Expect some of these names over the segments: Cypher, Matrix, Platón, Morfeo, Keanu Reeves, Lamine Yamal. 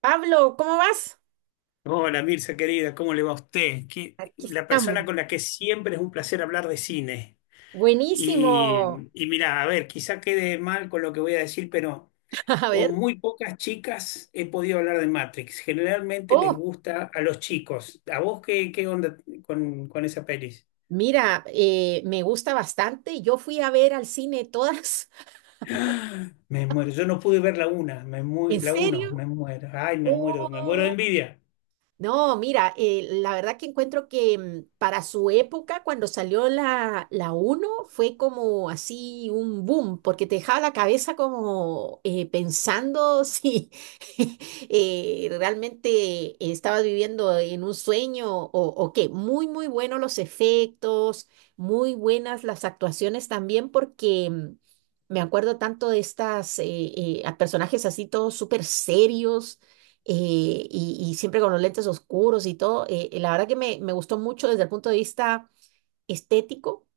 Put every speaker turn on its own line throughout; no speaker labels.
Pablo, ¿cómo vas?
Hola Mirza, querida, ¿cómo le va a usted?
Aquí
La
estamos.
persona con la que siempre es un placer hablar de cine. Y,
Buenísimo.
y mira, a ver, quizá quede mal con lo que voy a decir, pero
A ver.
con muy pocas chicas he podido hablar de Matrix. Generalmente les
Oh,
gusta a los chicos. ¿A vos qué, qué onda con esa pelis?
mira, me gusta bastante. Yo fui a ver al cine todas.
¡Ah! Me muero, yo no pude ver la una,
¿En
la uno,
serio?
me muero. Ay, me muero de
Oh,
envidia.
no, mira, la verdad que encuentro que para su época, cuando salió la uno fue como así un boom, porque te dejaba la cabeza como pensando si realmente estabas viviendo en un sueño o qué. Muy, muy buenos los efectos, muy buenas las actuaciones también, porque me acuerdo tanto de estas a personajes así todos súper serios, y siempre con los lentes oscuros y todo. La verdad que Me gustó mucho desde el punto de vista estético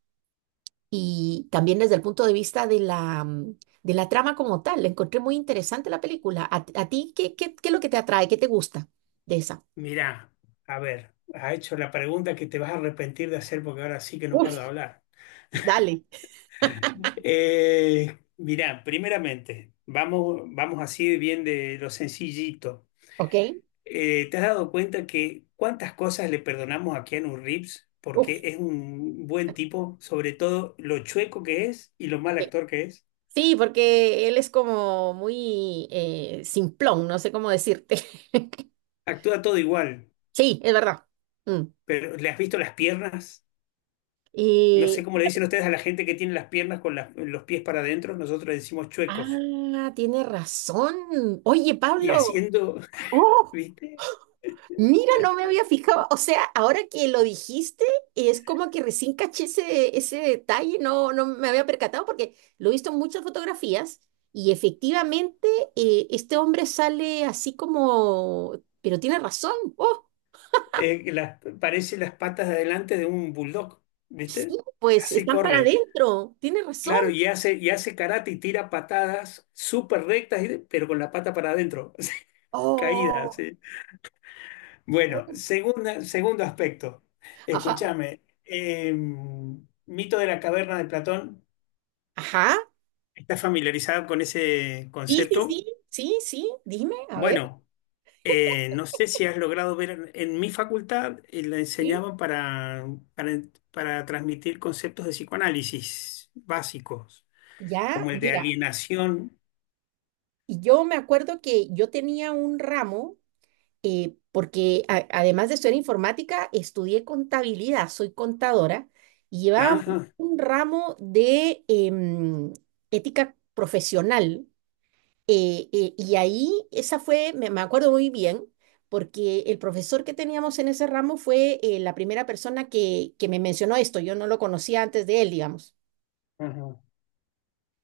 y también desde el punto de vista de de la trama como tal. La encontré muy interesante la película. ¿A ti qué es lo que te atrae? ¿Qué te gusta de esa?
Mirá, a ver, ha hecho la pregunta que te vas a arrepentir de hacer porque ahora sí que no
Uf,
paro de hablar.
dale.
Primeramente, vamos, vamos así bien de lo sencillito.
¿Ok?
¿Te has dado cuenta que cuántas cosas le perdonamos a Keanu Reeves? Porque
Uf.
es un buen tipo, sobre todo lo chueco que es y lo mal actor que es.
Sí, porque él es como muy simplón, no sé cómo decirte.
Actúa todo igual,
Sí, es verdad. Mm.
pero ¿le has visto las piernas? No
Y,
sé cómo le dicen ustedes a la gente que tiene las piernas con los pies para adentro, nosotros le decimos chuecos.
ah, tiene razón. Oye,
Y
Pablo.
haciendo,
Oh,
¿viste?
mira, no me había fijado. O sea, ahora que lo dijiste, es como que recién caché ese detalle, no me había percatado porque lo he visto en muchas fotografías y efectivamente este hombre sale así como, pero tiene razón. Oh,
Parece las patas de adelante de un bulldog,
sí,
¿viste?
pues
Así
están para
corre.
adentro, tiene razón.
Claro, y hace karate y tira patadas súper rectas, pero con la pata para adentro, sí, caída,
Oh,
sí. Bueno,
oh,
segundo aspecto.
ajá,
Escúchame, mito de la caverna de Platón.
ajá.
¿Estás familiarizado con ese
Sí, sí,
concepto?
sí, sí, sí, dime, a ver,
Bueno. No sé si has logrado ver, en mi facultad la
sí,
enseñaban para, para transmitir conceptos de psicoanálisis básicos,
ya,
como el de
mira.
alienación.
Y yo me acuerdo que yo tenía un ramo, porque además de estudiar informática, estudié contabilidad, soy contadora, y llevábamos
Ajá,
un ramo de ética profesional. Y ahí esa fue, me acuerdo muy bien, porque el profesor que teníamos en ese ramo fue la primera persona que me mencionó esto. Yo no lo conocía antes de él, digamos.
ajá.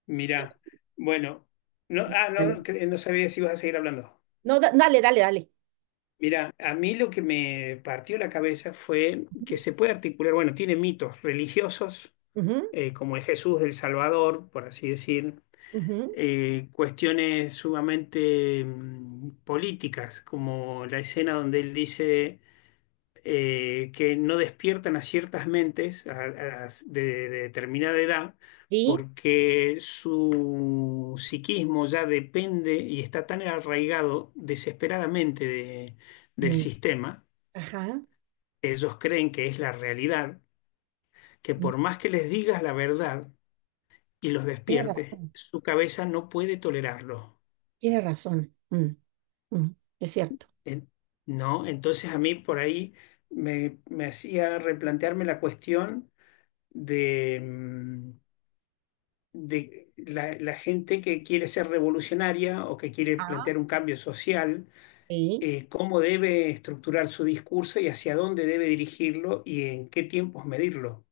Mira, bueno,
Dale.
no sabía si ibas a seguir hablando.
No, dale, dale, dale.
Mira, a mí lo que me partió la cabeza fue que se puede articular, bueno, tiene mitos religiosos,
Ujú,
como el Jesús del Salvador, por así decir,
ujú,
cuestiones sumamente políticas, como la escena donde él dice que no despiertan a ciertas mentes de determinada edad
sí.
porque su psiquismo ya depende y está tan arraigado desesperadamente del
Mm.
sistema,
Ajá.
ellos creen que es la realidad, que por más que les digas la verdad y los
Tienes
despiertes,
razón.
su cabeza no puede tolerarlo.
Tiene razón. Mm, mm, es cierto.
En- ¿No? Entonces a mí por ahí me hacía replantearme la cuestión de, de la, la gente que quiere ser revolucionaria o que quiere
Ah.
plantear un cambio social,
Sí.
cómo debe estructurar su discurso y hacia dónde debe dirigirlo y en qué tiempos medirlo.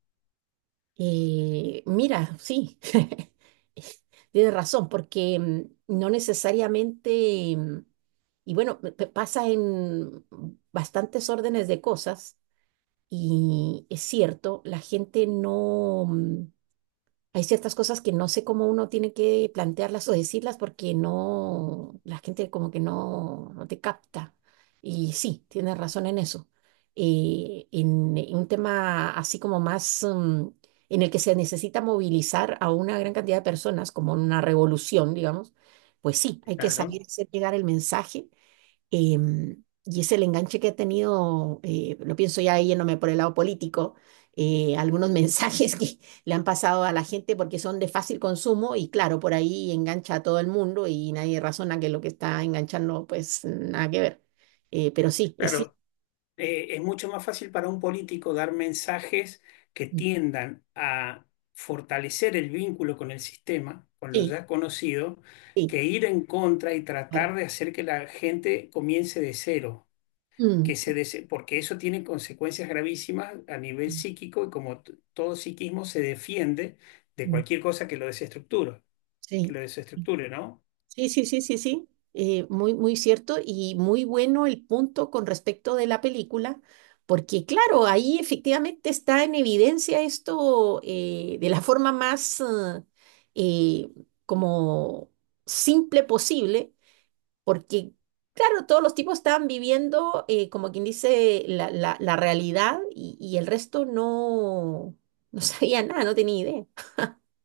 Mira, sí. Tiene razón, porque no necesariamente. Y bueno, pasa en bastantes órdenes de cosas, y es cierto, la gente no. Hay ciertas cosas que no sé cómo uno tiene que plantearlas o decirlas, porque no, la gente como que no te capta. Y sí, tienes razón en eso. En un tema así como más en el que se necesita movilizar a una gran cantidad de personas, como una revolución, digamos, pues sí, hay que
Claro,
saber hacer llegar el mensaje. Em, y es el enganche que ha tenido, lo pienso ya yéndome por el lado político, algunos mensajes que le han pasado a la gente, porque son de fácil consumo y claro, por ahí engancha a todo el mundo y nadie razona que lo que está enganchando pues nada que ver. Pero sí, es
claro. Eh, es mucho más fácil para un político dar mensajes que tiendan a fortalecer el vínculo con el sistema, con lo
sí,
ya conocido,
sí,
que ir en contra y
claro.
tratar de hacer que la gente comience de cero,
Mm,
porque eso tiene consecuencias gravísimas a nivel
mm,
psíquico y como todo psiquismo se defiende de
mm,
cualquier cosa que
sí.
lo desestructure, ¿no?
Sí, sí, sí, sí, sí. Muy, muy cierto y muy bueno el punto con respecto de la película, porque claro, ahí efectivamente está en evidencia esto, de la forma más eh, como simple posible, porque claro, todos los tipos estaban viviendo, como quien dice la realidad, y el resto no, no sabía nada, no tenía idea.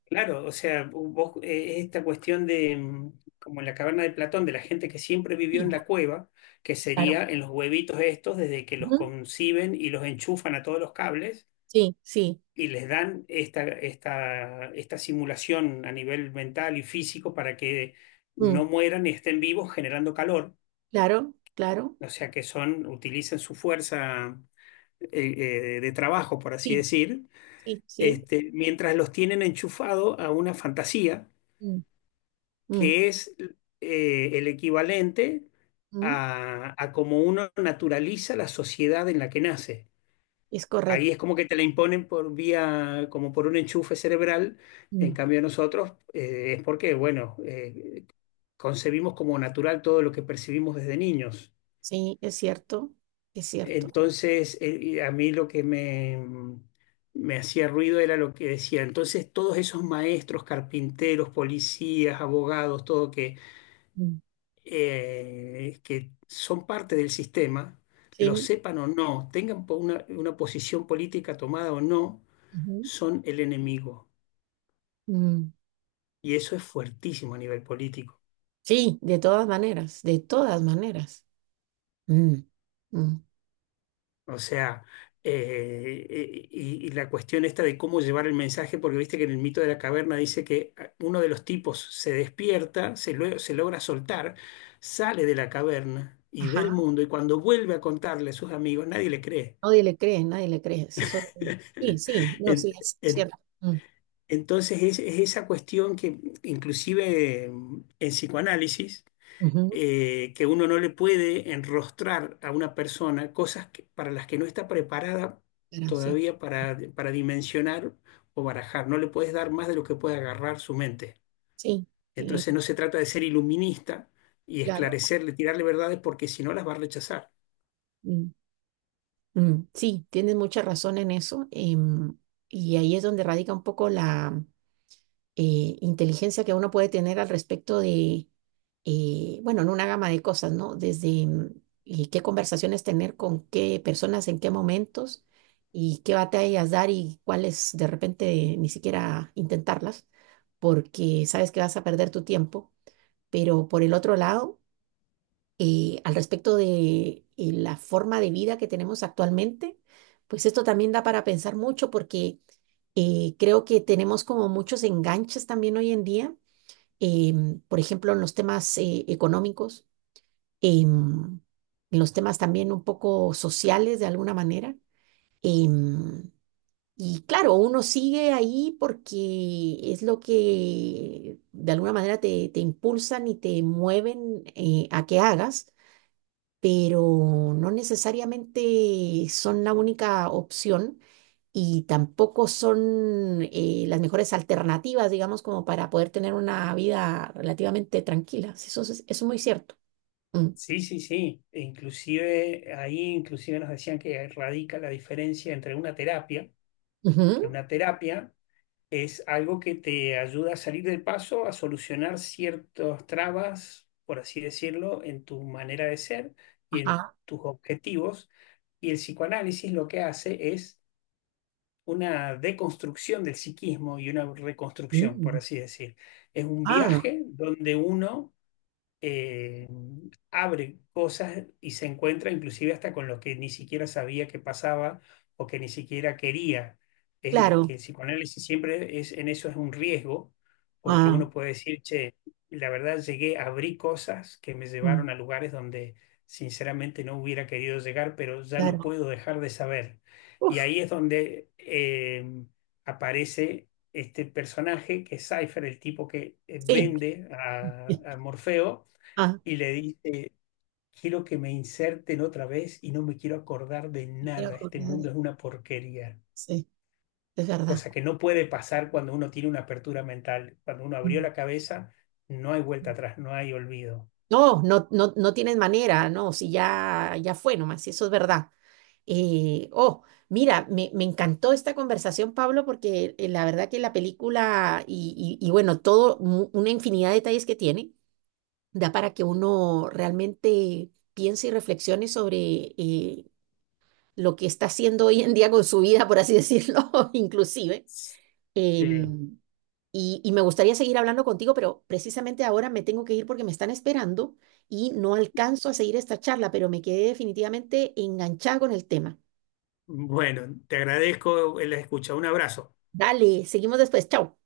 Claro, o sea, vos, esta cuestión de, como en la caverna de Platón, de la gente que siempre
Sí,
vivió en la cueva, que sería
claro.
en los huevitos estos, desde que los
Ujú,
conciben y los enchufan a todos los cables
sí, sí.
y les dan esta simulación a nivel mental y físico para que
mm,
no mueran y estén vivos generando calor.
claro, claro.
O sea, que son, utilizan su fuerza eh, de trabajo, por así
Sí,
decir,
sí, sí.
este, mientras los tienen enchufado a una fantasía
Mm, mm,
que es el equivalente
mm,
a como uno naturaliza la sociedad en la que nace.
es correcto.
Ahí es como que te la imponen por vía, como por un enchufe cerebral. En
mm,
cambio, nosotros es porque, bueno, concebimos como natural todo lo que percibimos desde niños.
Sí, es cierto. Es cierto.
Entonces, a mí lo que me hacía ruido era lo que decía. Entonces, todos esos maestros, carpinteros, policías, abogados, todo
mm,
que son parte del sistema, lo
Sí,
sepan o no, una posición política tomada o no,
ujú,
son el enemigo.
mm.
Y eso es fuertísimo a nivel político.
Sí, de todas maneras. De todas maneras. Mm, mm.
O sea, y la cuestión esta de cómo llevar el mensaje, porque viste que en el mito de la caverna dice que uno de los tipos se despierta, se logra soltar, sale de la caverna y ve el
Ajá.
mundo, y cuando vuelve a contarle a sus amigos, nadie le cree.
Nadie le cree, nadie le cree. Es eso, sí, sí, no,
En-
sí, es
en-
cierto. Mm,
Entonces es esa cuestión que inclusive en psicoanálisis,
ujú,
que uno no le puede enrostrar a una persona para las que no está preparada
pero sí,
todavía para dimensionar o barajar. No le puedes dar más de lo que puede agarrar su mente.
sí,
Entonces
sí,
no se trata de ser iluminista y
claro.
esclarecerle, tirarle verdades, porque si no las va a rechazar.
Mm, mm, sí, tienes mucha razón en eso. Em, y ahí es donde radica un poco la. Inteligencia que uno puede tener al respecto de, bueno, en una gama de cosas, ¿no? Desde y qué conversaciones tener con qué personas, en qué momentos y qué batallas dar y cuáles de repente ni siquiera intentarlas, porque sabes que vas a perder tu tiempo. Pero por el otro lado, al respecto de la forma de vida que tenemos actualmente, pues esto también da para pensar mucho porque creo que tenemos como muchos enganches también hoy en día. Em, por ejemplo, en los temas económicos, em, en los temas también un poco sociales de alguna manera. Em, y claro, uno sigue ahí porque es lo que de alguna manera te impulsan y te mueven a que hagas, pero no necesariamente son la única opción y tampoco son las mejores alternativas, digamos, como para poder tener una vida relativamente tranquila. Sí, eso es, eso es muy cierto. Mm.
Sí, sí, sí. Inclusive ahí inclusive nos decían que radica la diferencia entre una terapia que
Ujú.
una terapia es algo que te ayuda a salir del paso, a solucionar ciertas trabas, por así decirlo, en tu manera de ser y en
Ajá.
tus objetivos. Y el psicoanálisis lo que hace es una deconstrucción del psiquismo y una reconstrucción, por
Mm.
así decir. Es un
Ah,
viaje donde uno eh, abre cosas y se encuentra inclusive hasta con lo que ni siquiera sabía que pasaba o que ni siquiera quería. Es que
claro.
el psicoanálisis siempre es, en eso es un riesgo, porque
Ah,
uno puede decir, che, la verdad llegué, abrí cosas que me
mm,
llevaron a lugares donde sinceramente no hubiera querido llegar, pero ya no
claro.
puedo dejar de saber. Y
Uf,
ahí es donde aparece este personaje que es Cypher, el tipo que
sí.
vende a Morfeo
Ah,
y le dice, quiero que me inserten otra vez y no me quiero acordar de
me quiero
nada, este
acordar
mundo
de-
es una porquería,
Sí, es verdad.
cosa que no puede pasar cuando uno tiene una apertura mental, cuando uno abrió
Mm.
la cabeza, no hay vuelta atrás, no hay olvido.
No, no, no, no tienes manera, no, si ya, ya fue nomás, si eso es verdad. Oh, mira, me encantó esta conversación, Pablo, porque la verdad que la película y bueno, todo, una infinidad de detalles que tiene, da para que uno realmente piense y reflexione sobre lo que está haciendo hoy en día con su vida, por así decirlo, inclusive.
Sí.
Em, y me gustaría seguir hablando contigo, pero precisamente ahora me tengo que ir porque me están esperando y no alcanzo a seguir esta charla, pero me quedé definitivamente enganchada con el tema.
Bueno, te agradezco la escucha. Un abrazo.
Dale, seguimos después. Chao.